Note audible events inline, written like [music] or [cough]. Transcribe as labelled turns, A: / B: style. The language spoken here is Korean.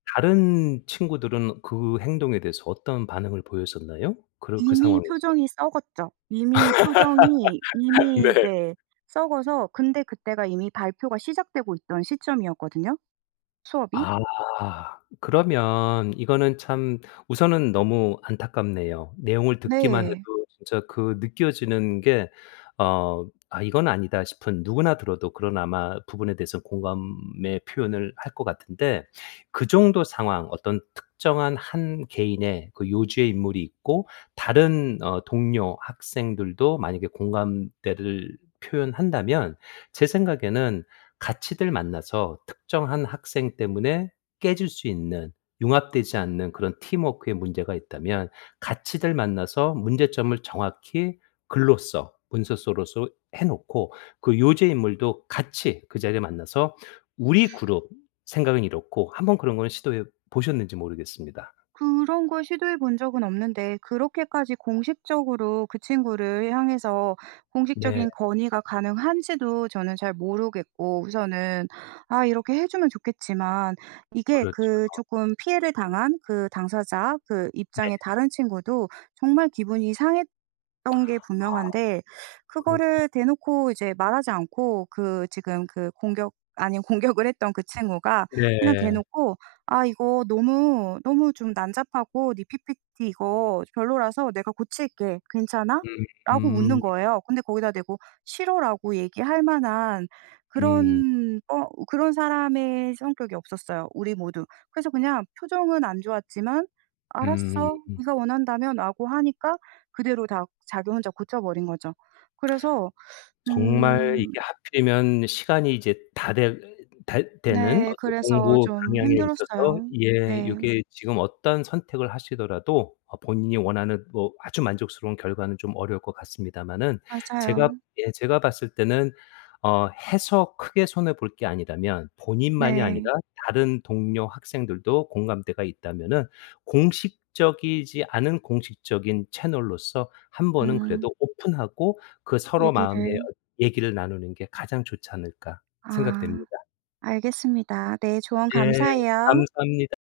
A: 다른 친구들은 그 행동에 대해서 어떤 반응을 보였었나요 그러 그
B: 이미
A: 상황에서?
B: 표정이 썩었죠. 이미 표정이
A: [laughs]
B: 이미
A: 네.
B: 네. 썩어서 근데 그때가 이미 발표가 시작되고 있던 시점이었거든요. 수업이.
A: 아. 그러면 이거는 참 우선은 너무 안타깝네요. 내용을 듣기만 해도
B: 네.
A: 진짜 그 느껴지는 게 어 '아. 이건 아니다.' 싶은 누구나 들어도 그런 아마 부분에 대해서는 공감의 표현을 할 것 같은데 그 정도 상황 어떤 특정한 한 개인의 그 요주의 인물이 있고 다른 어 동료, 학생들도 만약에 공감대를 표현한다면 제 생각에는 같이들 만나서 특정한 학생 때문에 깨질 수 있는 융합되지 않는 그런 팀워크에 문제가 있다면 같이들 만나서 문제점을 정확히 글로서 문서로서 해 놓고 그 요주의 인물도 같이 그 자리에 만나서 우리 그룹 생각은 이렇고 한번 그런 거는 시도해 보셨는지 모르겠습니다.
B: 그런 걸 시도해 본 적은 없는데 그렇게까지 공식적으로 그 친구를 향해서
A: 네.
B: 공식적인 건의가 가능한지도 저는 잘 모르겠고 우선은 아 이렇게 해 주면 좋겠지만 이게
A: 그렇죠.
B: 그 쪼끔 피해를 당한 그 당사자 그
A: 네.
B: 입장에 다른 친구도 정말 기분이 상했던 게
A: 아.
B: 분명한데
A: 그렇군.
B: 그거를 대놓고 이제 말하지 않고 그 지금 그 공격 아닌 공격을 했던 그 친구가 그냥
A: 네.
B: 대놓고 "아 이거 너무, 너무 좀 난잡하고 네 ppt 이거 별로라서 내가 고칠게. 괜찮아?"라고 웃는
A: 음.
B: 거예요. 근데 거기다 대고 "싫어."라고 얘기할 만한
A: 음.
B: 그런 어 그런 사람의 성격이 없었어요 우리 모두. 그래서 그냥 표정은 안 좋았지만 "알았어.
A: 음.
B: 네가 원한다면."라고 하니까 그대로 다 자기 혼자 고쳐버린 거죠. 그래서
A: 정말 이게
B: 음.
A: 하필이면 시간이 이제 다 되 다 되는
B: 네
A: 어떤
B: 그래서
A: 공부
B: 좀
A: 방향에 있어서
B: 힘들었어요.
A: 예
B: 네.
A: 요게 지금 어떤 선택을 하시더라도 어 본인이 원하는 뭐 아주 만족스러운 결과는 좀 어려울 것 같습니다만은 제가
B: 맞아요.
A: 예 제가 봤을 때는 어 해서 크게 손해 볼 게 아니라면 본인만이 아니라
B: 네.
A: 다른 동료 학생들도 공감대가 있다면은 '공식적이지 않은 공식적인 채널로서 1 번은
B: 음.
A: 그래도 오픈하고 그 서로 마음의
B: 얘기를
A: 어 얘기를 나누는 게 가장 좋지 않을까.'
B: 아.
A: 생각됩니다.
B: 알겠습니다. 네 조언
A: 예.
B: 감사해요.
A: 감사합니다.